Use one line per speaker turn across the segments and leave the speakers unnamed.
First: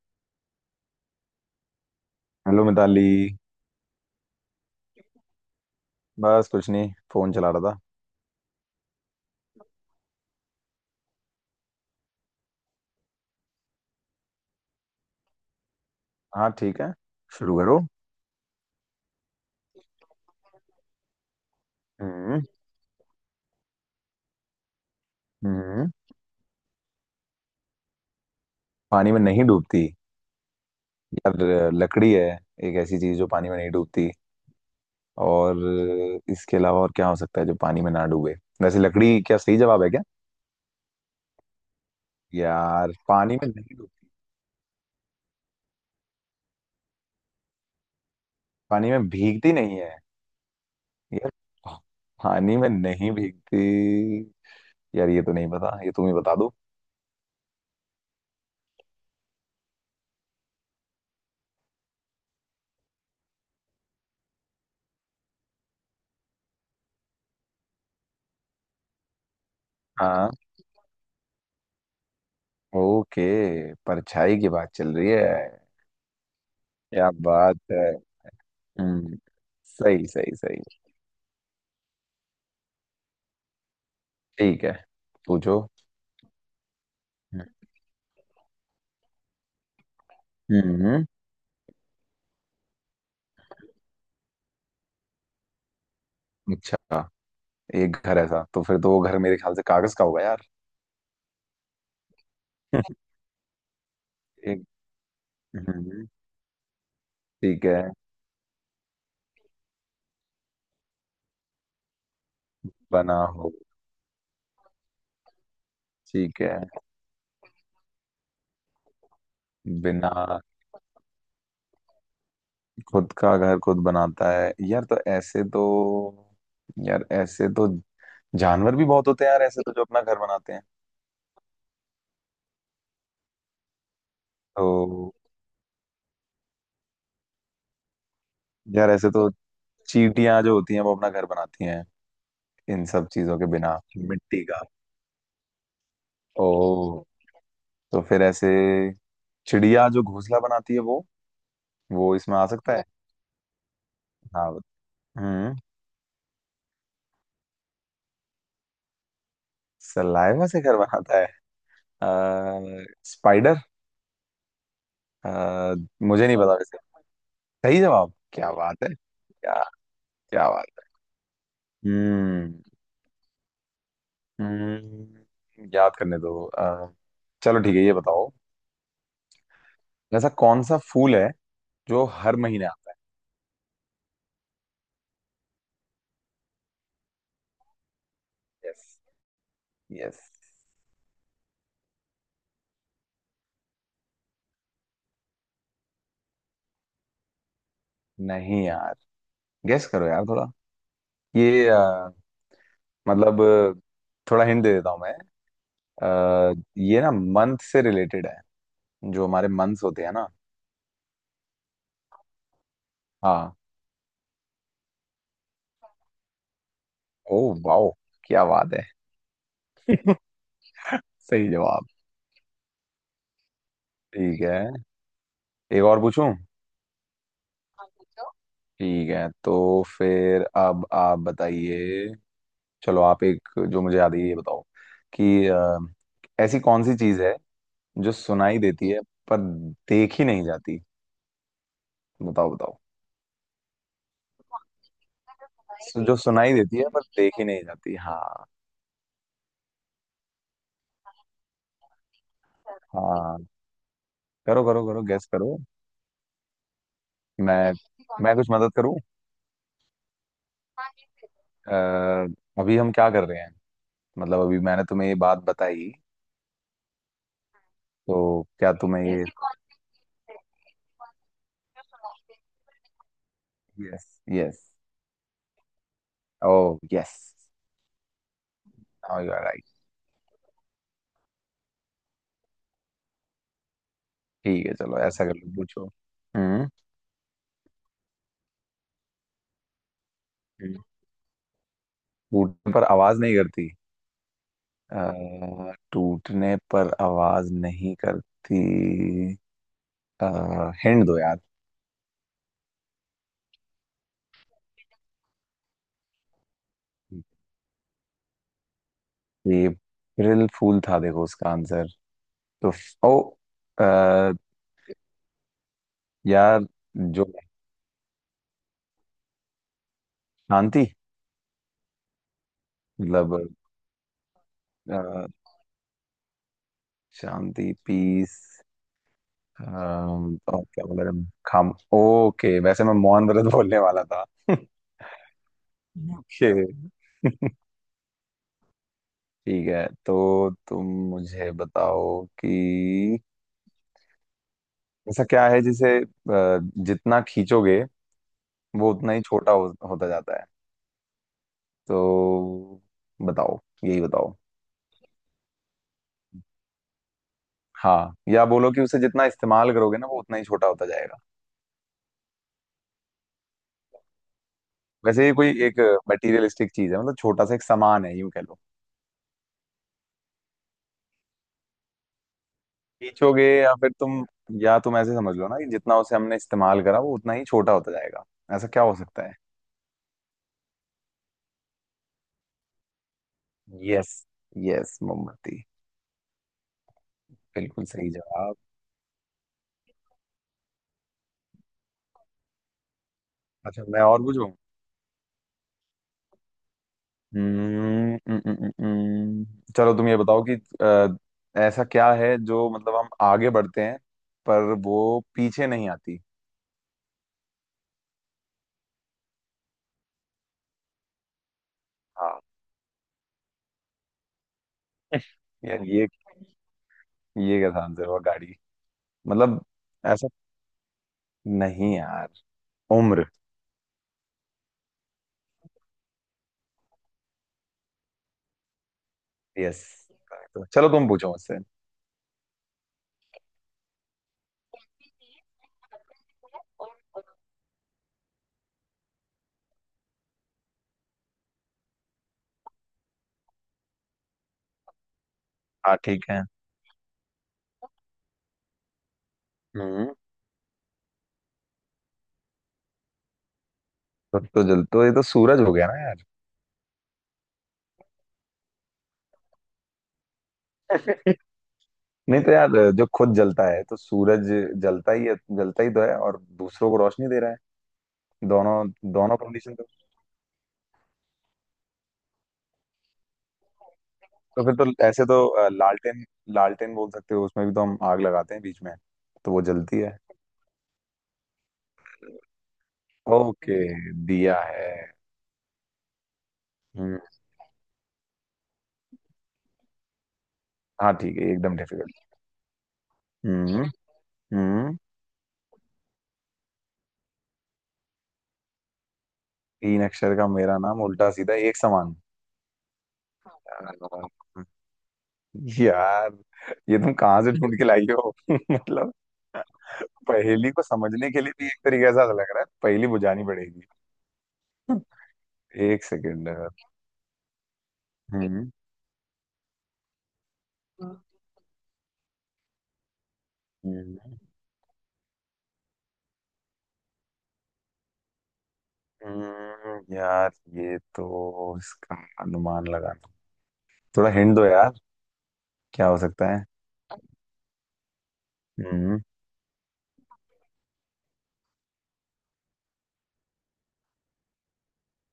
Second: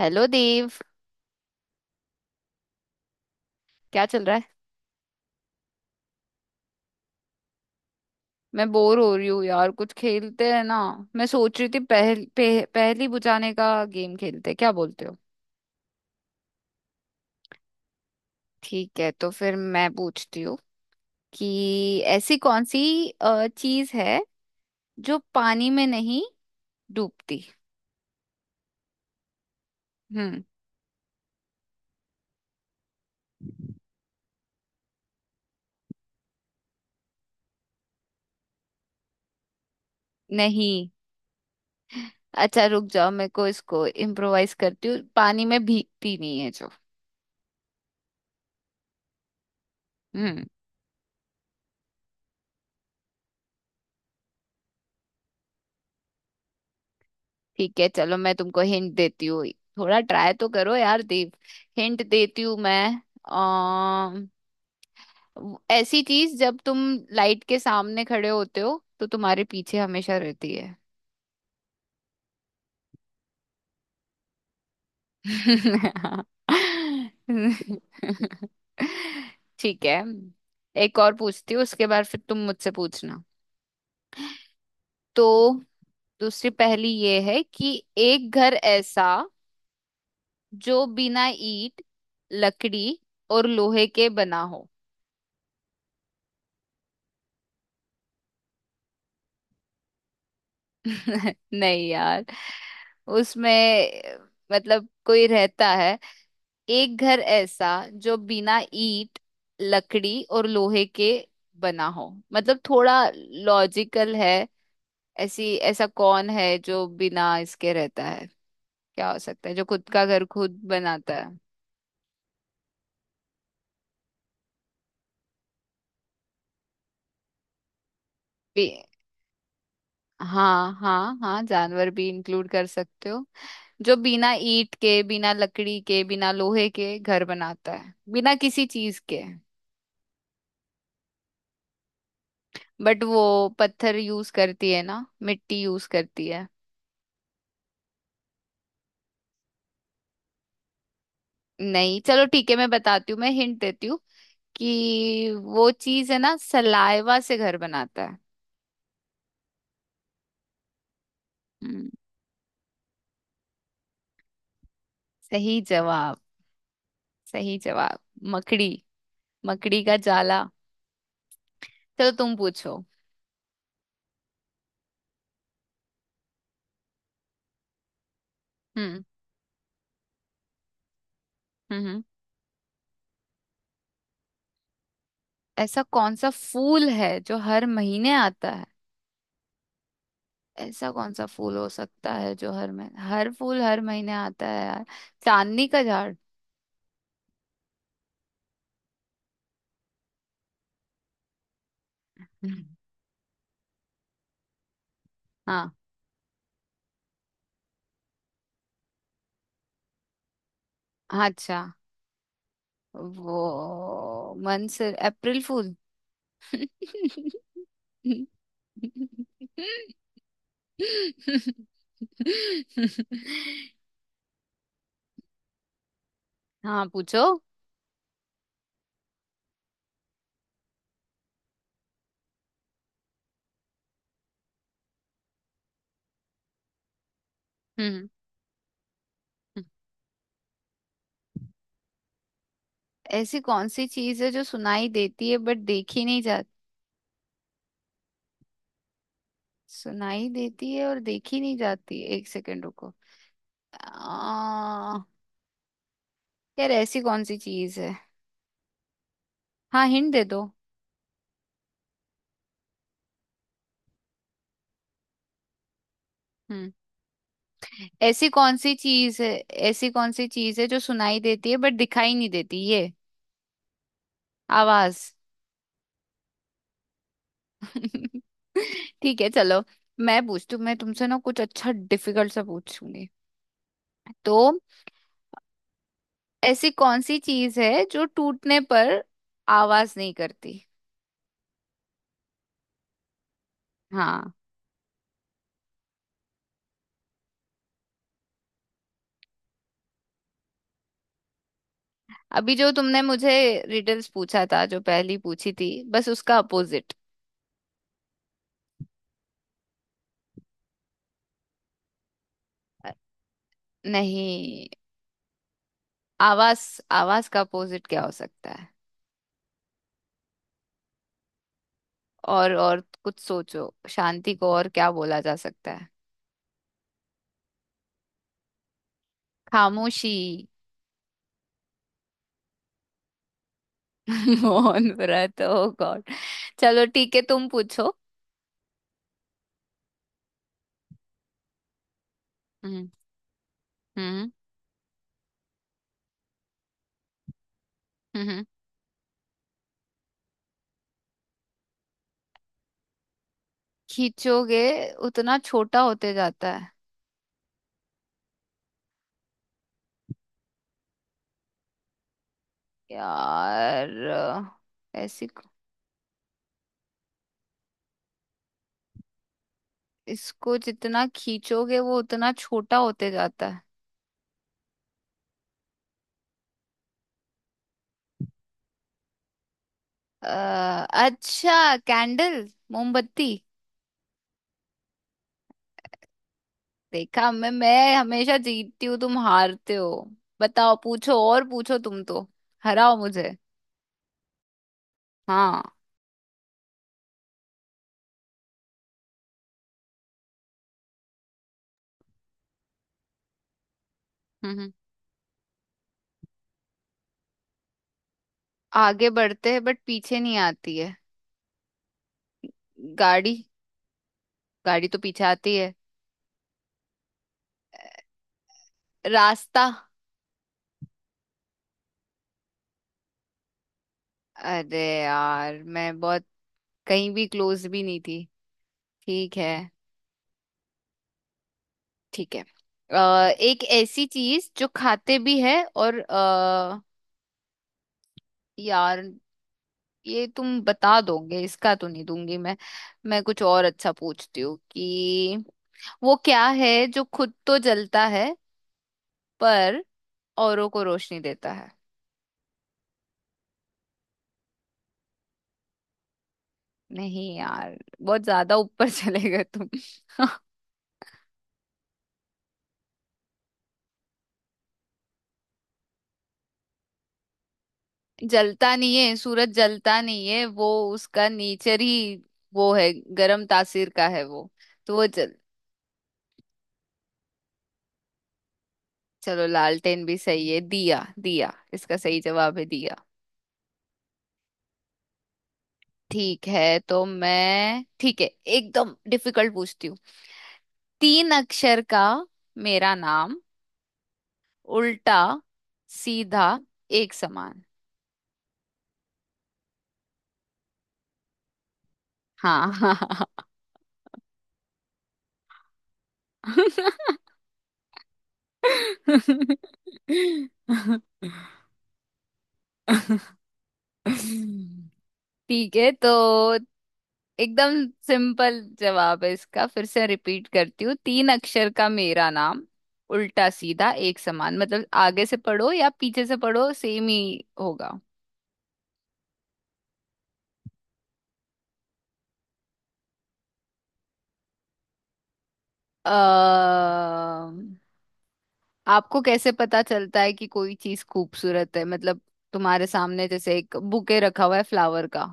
Hello Dev.
Hello Mitali.
क्या चल रहा है?
बस कुछ नहीं, फोन चला रहा था।
मैं बोर हो रही हूँ यार, कुछ खेलते हैं ना। मैं सोच रही थी पहेली बुझाने का गेम खेलते हैं, क्या बोलते हो?
हाँ, ठीक है। शुरू करो।
ठीक है, तो फिर मैं पूछती हूँ कि ऐसी
हम्म।
कौन सी चीज है जो पानी में
हम्म।
नहीं डूबती।
पानी में नहीं डूबती।
हम्म।
यार, लकड़ी है। एक ऐसी चीज जो पानी में नहीं डूबती। और इसके अलावा और क्या हो सकता है जो पानी में ना डूबे? वैसे लकड़ी क्या सही जवाब है क्या?
नहीं। अच्छा रुक
यार,
जाओ, मेरे
पानी
को
में नहीं
इसको
डूबती।
इम्प्रोवाइज करती हूँ, पानी में भीगती नहीं है जो।
पानी में भीगती नहीं है।
हम्म।
यार, पानी में नहीं भीगती। यार ये तो नहीं पता, ये तुम ही बता दो।
ठीक है, चलो मैं तुमको हिंट देती हूँ। थोड़ा ट्राई तो करो यार देव, हिंट देती हूँ मैं। ऐसी चीज जब तुम लाइट के सामने खड़े होते हो तो तुम्हारे पीछे हमेशा
हाँ।
रहती है।
ओके। परछाई की बात चल रही है। क्या बात है। हम्म,
ठीक है।
सही सही सही।
एक और पूछती हूँ उसके बाद फिर तुम मुझसे पूछना।
ठीक है।
तो
पूछो।
दूसरी पहेली ये है कि एक घर ऐसा जो
हम्म।
बिना ईंट, लकड़ी और लोहे के बना हो।
अच्छा। एक घर ऐसा तो फिर तो वो घर मेरे ख्याल से कागज का होगा यार।
नहीं यार। उसमें
एक।
मतलब कोई रहता है।
हम्म।
एक घर
ठीक
ऐसा
है।
जो बिना ईंट, लकड़ी और लोहे के बना हो, मतलब थोड़ा
बना हो।
लॉजिकल है। ऐसी ऐसा कौन
ठीक
है
है।
जो बिना इसके रहता है? क्या हो सकता है जो खुद का
बिना।
घर खुद बनाता है?
खुद का घर खुद बनाता है, यार तो ऐसे तो। यार ऐसे तो। जानवर भी
बे-
बहुत होते हैं यार, ऐसे तो जो अपना घर बनाते हैं।
हाँ हाँ हाँ, जानवर भी इंक्लूड कर सकते हो। जो बिना ईंट के,
तो
बिना लकड़ी के, बिना लोहे के घर बनाता है, बिना किसी
यार
चीज
ऐसे
के।
तो। चींटियां जो होती हैं वो अपना घर बनाती हैं। इन
बट
सब
वो
चीजों के बिना,
पत्थर यूज
मिट्टी का।
करती है ना, मिट्टी यूज करती है।
ओ। तो फिर ऐसे। चिड़िया जो घोंसला बनाती है वो।
नहीं,
वो
चलो
इसमें आ
ठीक है, मैं
सकता है।
बताती हूँ, मैं हिंट देती हूँ
हाँ। हाँ।
कि
हम्म।
वो चीज है ना सलाइवा से घर बनाता है।
सलाइवा से घर बनाता है।
हम्म।
स्पाइडर। अ,
सही जवाब।
मुझे नहीं पता वैसे।
सही
सही
जवाब।
जवाब। क्या
मकड़ी।
बात है क्या?
मकड़ी का जाला।
क्या बात है।
चलो तुम पूछो।
याद करने दो चलो ठीक है, ये बताओ।
हम्म।
ऐसा कौन सा फूल है
हम्म। हम्म।
जो हर महीने आता
ऐसा कौन सा फूल है जो हर महीने आता है?
है? Yes, yes.
ऐसा कौन सा फूल हो सकता है जो हर महीने, हर फूल हर महीने आता है यार? चांदनी का झाड़।
नहीं यार, गेस करो यार थोड़ा। ये
हम्म।
मतलब, थोड़ा हिंट दे देता हूँ मैं।
हाँ।
ये ना मंथ से रिलेटेड है। जो हमारे मंथ्स होते हैं ना।
अच्छा,
हाँ।
वो मंसूर अप्रैल फूल।
ओ, वाओ, क्या बात है। सही जवाब। ठीक है। एक और पूछूं?
हाँ पूछो।
हाँ, पूछो। ठीक है, तो फिर अब आप बताइए। चलो आप एक जो मुझे याद है ये बताओ। कि ऐसी कौन सी चीज है
हम्म।
जो सुनाई देती है पर
हम्म।
देखी नहीं जाती? बताओ, बताओ।
ऐसी कौन सी चीज है जो सुनाई देती है बट देखी
जो
नहीं जाती?
सुनाई देती है पर देखी नहीं नहीं जाती, हाँ।
सुनाई देती है और देखी नहीं जाती, एक सेकंड रुको।
हाँ। करो करो
आ,
करो, गैस करो।
यार ऐसी कौन सी
मैं
चीज है?
मैं सी कुछ मदद करूं?
हाँ हिंट दे दो।
अ, अभी हम क्या कर रहे हैं? मतलब अभी मैंने तुम्हें ये बात बताई।
हम्म।
तो
ऐसी कौन
क्या
सी
तुम्हें
चीज
ये।
है?
सी।
ऐसी कौन सी चीज है जो सुनाई देती है बट दिखाई नहीं देती, ये
यस, यस।
आवाज।
Oh, yes.
ठीक
नाउ
है
यू आर
चलो।
राइट।
मैं पूछती हूँ, मैं तुमसे ना कुछ अच्छा डिफिकल्ट सा पूछूंगी। तो
ठीक है चलो, ऐसा कर लो, पूछो। हम्म।
ऐसी कौन सी चीज है जो टूटने पर आवाज नहीं करती?
हम्म। टूटने पर आवाज नहीं करती।
हाँ।
टूटने पर आवाज नहीं करती। हिंड दो यार।
अभी जो तुमने मुझे रिडल्स पूछा था, जो पहली पूछी थी, बस उसका अपोजिट।
ये अप्रैल फूल था, देखो उसका आंसर। तो। ओ। अ,
नहीं, आवाज।
यार, जो
आवाज का अपोजिट क्या हो सकता है?
शांति,
और कुछ
मतलब
सोचो, शांति को और क्या
अ,
बोला जा सकता है?
शांति, पीस।
खामोशी।
और क्या बोला था? खाम ओके, वैसे मैं मोहन व्रत बोलने वाला था
मौन व्रत, ओ गॉड।
ओके।
चलो ठीक है तुम पूछो।
ठीक है तो तुम मुझे बताओ
हम्म।
कि।
हम्म।
ऐसा क्या है जिसे जितना खींचोगे
हम्म। हम्म।
वो उतना ही छोटा होता जाता है। तो बताओ। यही बताओ।
खींचोगे, उतना छोटा होते जाता है?
हाँ, या बोलो कि उसे जितना इस्तेमाल करोगे ना वो उतना ही छोटा होता जाएगा।
यार
वैसे
ऐसी,
ये कोई एक मटेरियलिस्टिक चीज है, मतलब छोटा सा एक सामान है यूं कह लो।
इसको जितना खींचोगे वो उतना छोटा होते
खींचोगे
जाता है।
या फिर तुम। या तुम ऐसे समझ लो ना कि जितना उसे हमने इस्तेमाल करा वो उतना ही छोटा होता जाएगा। ऐसा क्या हो सकता है?
अच्छा, कैंडल, मोमबत्ती।
यस। यस, मोमबत्ती।
देखा, मैं
बिल्कुल
मैं
सही
हमेशा
जवाब।
जीतती हूँ, तुम हारते हो। बताओ पूछो, और पूछो तुम तो, हराओ मुझे।
अच्छा, मैं और पूछूं?
हाँ।
हम्म, हम्म, हम्म, हम्म, चलो तुम ये बताओ कि ऐसा क्या है जो मतलब हम आगे बढ़ते हैं,
हम्म। हम्म।
पर वो पीछे नहीं आती।
आगे बढ़ते हैं बट पीछे नहीं आती है?
हाँ।
गाड़ी। गाड़ी तो पीछे आती है।
यार ये कैसा आंसर हुआ गाड़ी? मतलब,
रास्ता।
ऐसा, नहीं यार, उम्र।
अरे यार, मैं बहुत कहीं भी क्लोज भी नहीं थी। ठीक है।
यस। तो चलो तुम पूछो मुझसे।
ठीक है। एक ऐसी चीज जो खाते भी है और यार ये तुम बता दोगे इसका, तो नहीं दूंगी मैं। मैं कुछ और अच्छा पूछती हूँ कि
हाँ
वो
ठीक है,
क्या है जो खुद तो जलता है पर
हम्म
औरों को रोशनी देता है?
खुद तो जल तो ये तो सूरज हो गया ना यार
नहीं यार, बहुत ज्यादा ऊपर चले गए तुम।
नहीं तो यार जो खुद जलता है तो सूरज जलता ही है जलता ही तो है और दूसरों को रोशनी दे रहा है
जलता
दोनों
नहीं है,
दोनों
सूरज
कंडीशन
जलता नहीं है वो। उसका नेचर ही वो है, गरम तासीर का है वो।
तो फिर तो
तो वो
ऐसे
जल,
तो अ, लालटेन लालटेन बोल सकते हो उसमें भी तो हम आग लगाते हैं बीच में
चलो
तो वो जलती
लालटेन भी
है
सही है, दिया, दिया इसका सही जवाब है, दिया।
ओके दिया है
ठीक है, तो
हम्म,
मैं ठीक है एकदम डिफिकल्ट पूछती हूँ।
हाँ
तीन
ठीक है एकदम
अक्षर का
डिफिकल्ट।
मेरा नाम,
हम्म। हम्म।
उल्टा सीधा एक समान।
तीन अक्षर का मेरा नाम उल्टा सीधा एक समान।
हाँ हाँ।
यार ये तुम कहाँ से ढूंढ के लाई हो मतलब, पहेली को समझने के लिए भी एक तरीके से ऐसा लग रहा है, पहेली बुझानी पड़ेगी।
ठीक है,
एक
तो
सेकेंड।
एकदम सिंपल
हम्म।
जवाब है इसका, फिर से रिपीट करती हूँ। तीन अक्षर का मेरा नाम उल्टा सीधा एक
हम्म,
समान, मतलब आगे से पढ़ो या पीछे से पढ़ो सेम ही होगा।
यार, ये तो इसका अनुमान लगाना, थोड़ा हिंट दो यार। क्या हो सकता है?
अः आपको
हम्म।
कैसे पता चलता है कि कोई चीज खूबसूरत है, मतलब तुम्हारे सामने जैसे एक बुके रखा हुआ है फ्लावर का,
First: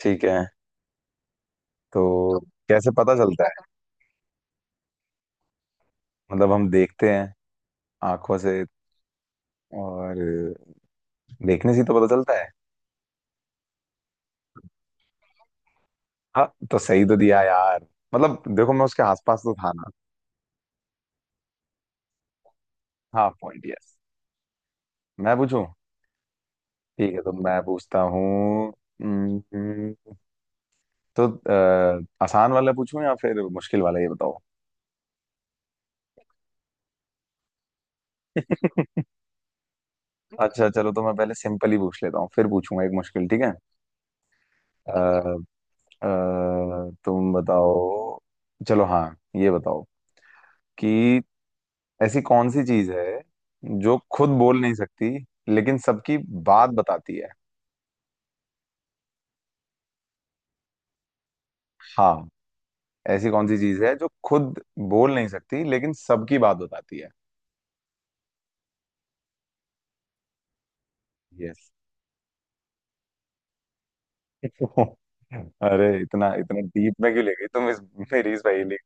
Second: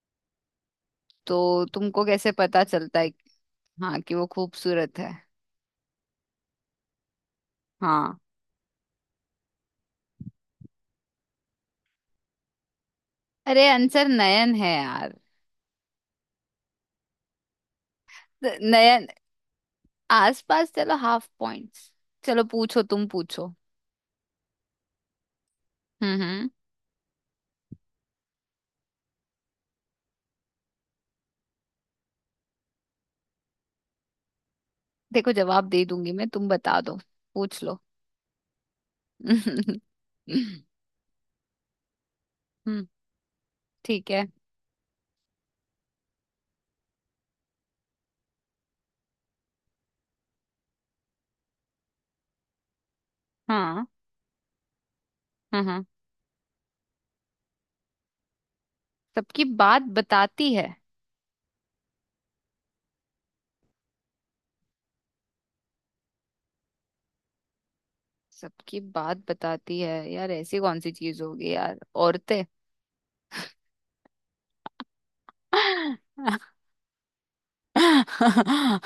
ठीक है।
तो
तो
तुमको कैसे पता
कैसे
चलता है?
पता चलता है?
हाँ, कि वो खूबसूरत है?
मतलब हम देखते हैं,
हाँ।
आंखों से, और देखने से ही तो पता चलता है।
अरे आंसर नयन है यार।
हाँ, तो सही तो दिया यार। मतलब देखो, मैं उसके
नयन।
आसपास तो था ना।
आसपास, चलो हाफ पॉइंट्स। चलो पूछो, तुम
हाफ
पूछो।
Point, yes. मैं पूछूं?
हम्म। हम्म।
ठीक है, तो मैं पूछता हूँ। हम्म, तो आसान वाला पूछूं या फिर मुश्किल वाला, ये बताओ।
देखो, जवाब दे दूंगी मैं, तुम बता दो, पूछ लो। हम्म।
अच्छा चलो, तो मैं पहले सिंपल ही पूछ लेता हूँ, फिर पूछूंगा एक मुश्किल, ठीक है।
ठीक है।
अ, तुम बताओ। चलो हाँ, ये बताओ कि ऐसी कौन सी चीज है
हाँ
जो खुद बोल नहीं सकती
हाँ
लेकिन
हाँ,
सबकी बात बताती है?
सबकी बात बताती है।
हाँ। ऐसी कौन सी चीज है जो खुद बोल नहीं सकती लेकिन सबकी बात बताती है?
सबकी बात बताती है यार, ऐसी कौन सी चीज होगी
यस।
यार? औरतें।
अरे, इतना
आ,
इतना डीप में क्यों ले गई तुम इस मेरी इस पहेली को?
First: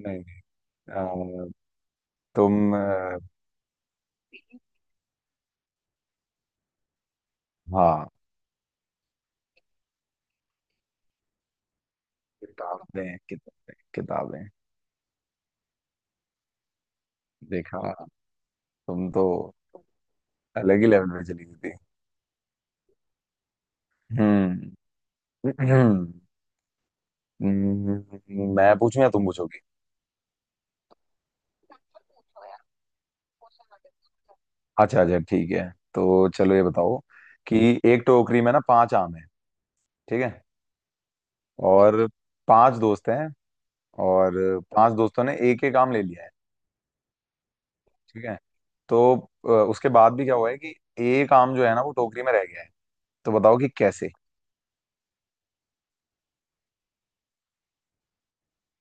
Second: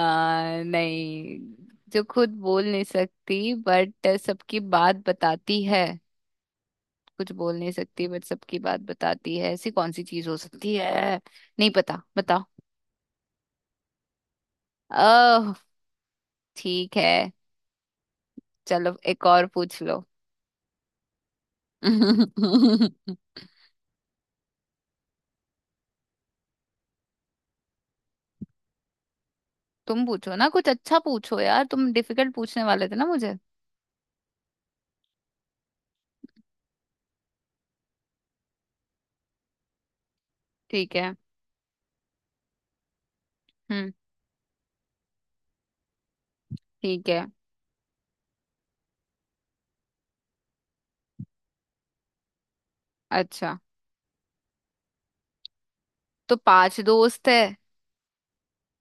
नहीं। नहीं।
जो खुद बोल
तुम
नहीं सकती बट सबकी बात बताती है, कुछ बोल नहीं सकती
हाँ,
बट सबकी बात बताती है, ऐसी कौन सी चीज हो सकती है? नहीं पता, बताओ।
किताबें, किताबें, किताबें।
ओह। ठीक है।
देखा।
चलो
तुम तो
एक और पूछ लो।
अलग ही लेवल पे चली गई थी। हम्म। मैं पूछूं या तुम पूछोगी?
तुम पूछो ना, कुछ अच्छा पूछो यार, तुम डिफिकल्ट पूछने वाले थे ना मुझे।
अच्छा अच्छा ठीक है, तो चलो ये बताओ कि एक टोकरी में ना पांच आम है। ठीक है।
ठीक है।
और पांच दोस्त हैं।
हम्म।
और पांच दोस्तों ने एक एक आम ले लिया है।
ठीक है।
ठीक है। तो उसके बाद भी क्या हुआ है कि एक आम जो है ना, वो टोकरी में रह गया है। तो
अच्छा,
बताओ कि कैसे।
तो पांच दोस्त है,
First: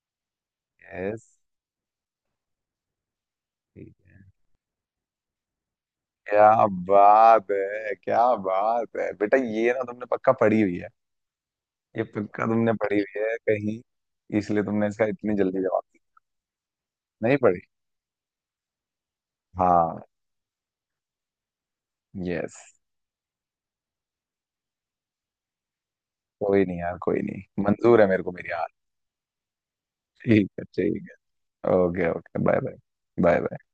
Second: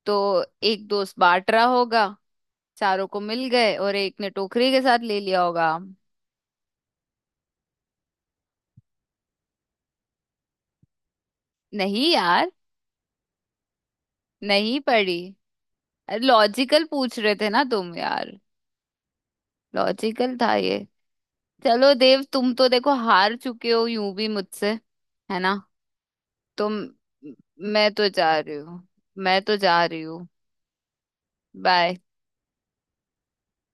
तो एक दोस्त
यस।
बांट रहा होगा, चारों को मिल गए और एक ने टोकरी के साथ ले लिया होगा।
क्या बात है, क्या बात है बेटा, ये ना तुमने पक्का पढ़ी हुई है। ये
नहीं
पक्का
यार।
तुमने पढ़ी हुई है कहीं, इसलिए
नहीं
तुमने इसका
पढ़ी।
इतनी जल्दी जवाब
लॉजिकल पूछ
दिया,
रहे
नहीं
थे
पढ़ी।
ना तुम यार,
हाँ।
लॉजिकल था ये। चलो देव, तुम
यस।
तो देखो हार चुके हो यूं भी मुझसे, है ना?
कोई
तुम,
नहीं यार, कोई नहीं,
मैं
मंजूर
तो
है मेरे
जा
को मेरी
रही
हार।
हूँ, मैं तो जा रही हूँ।
ठीक है, ठीक है,
bye.
Okay, okay, bye bye. Bye bye.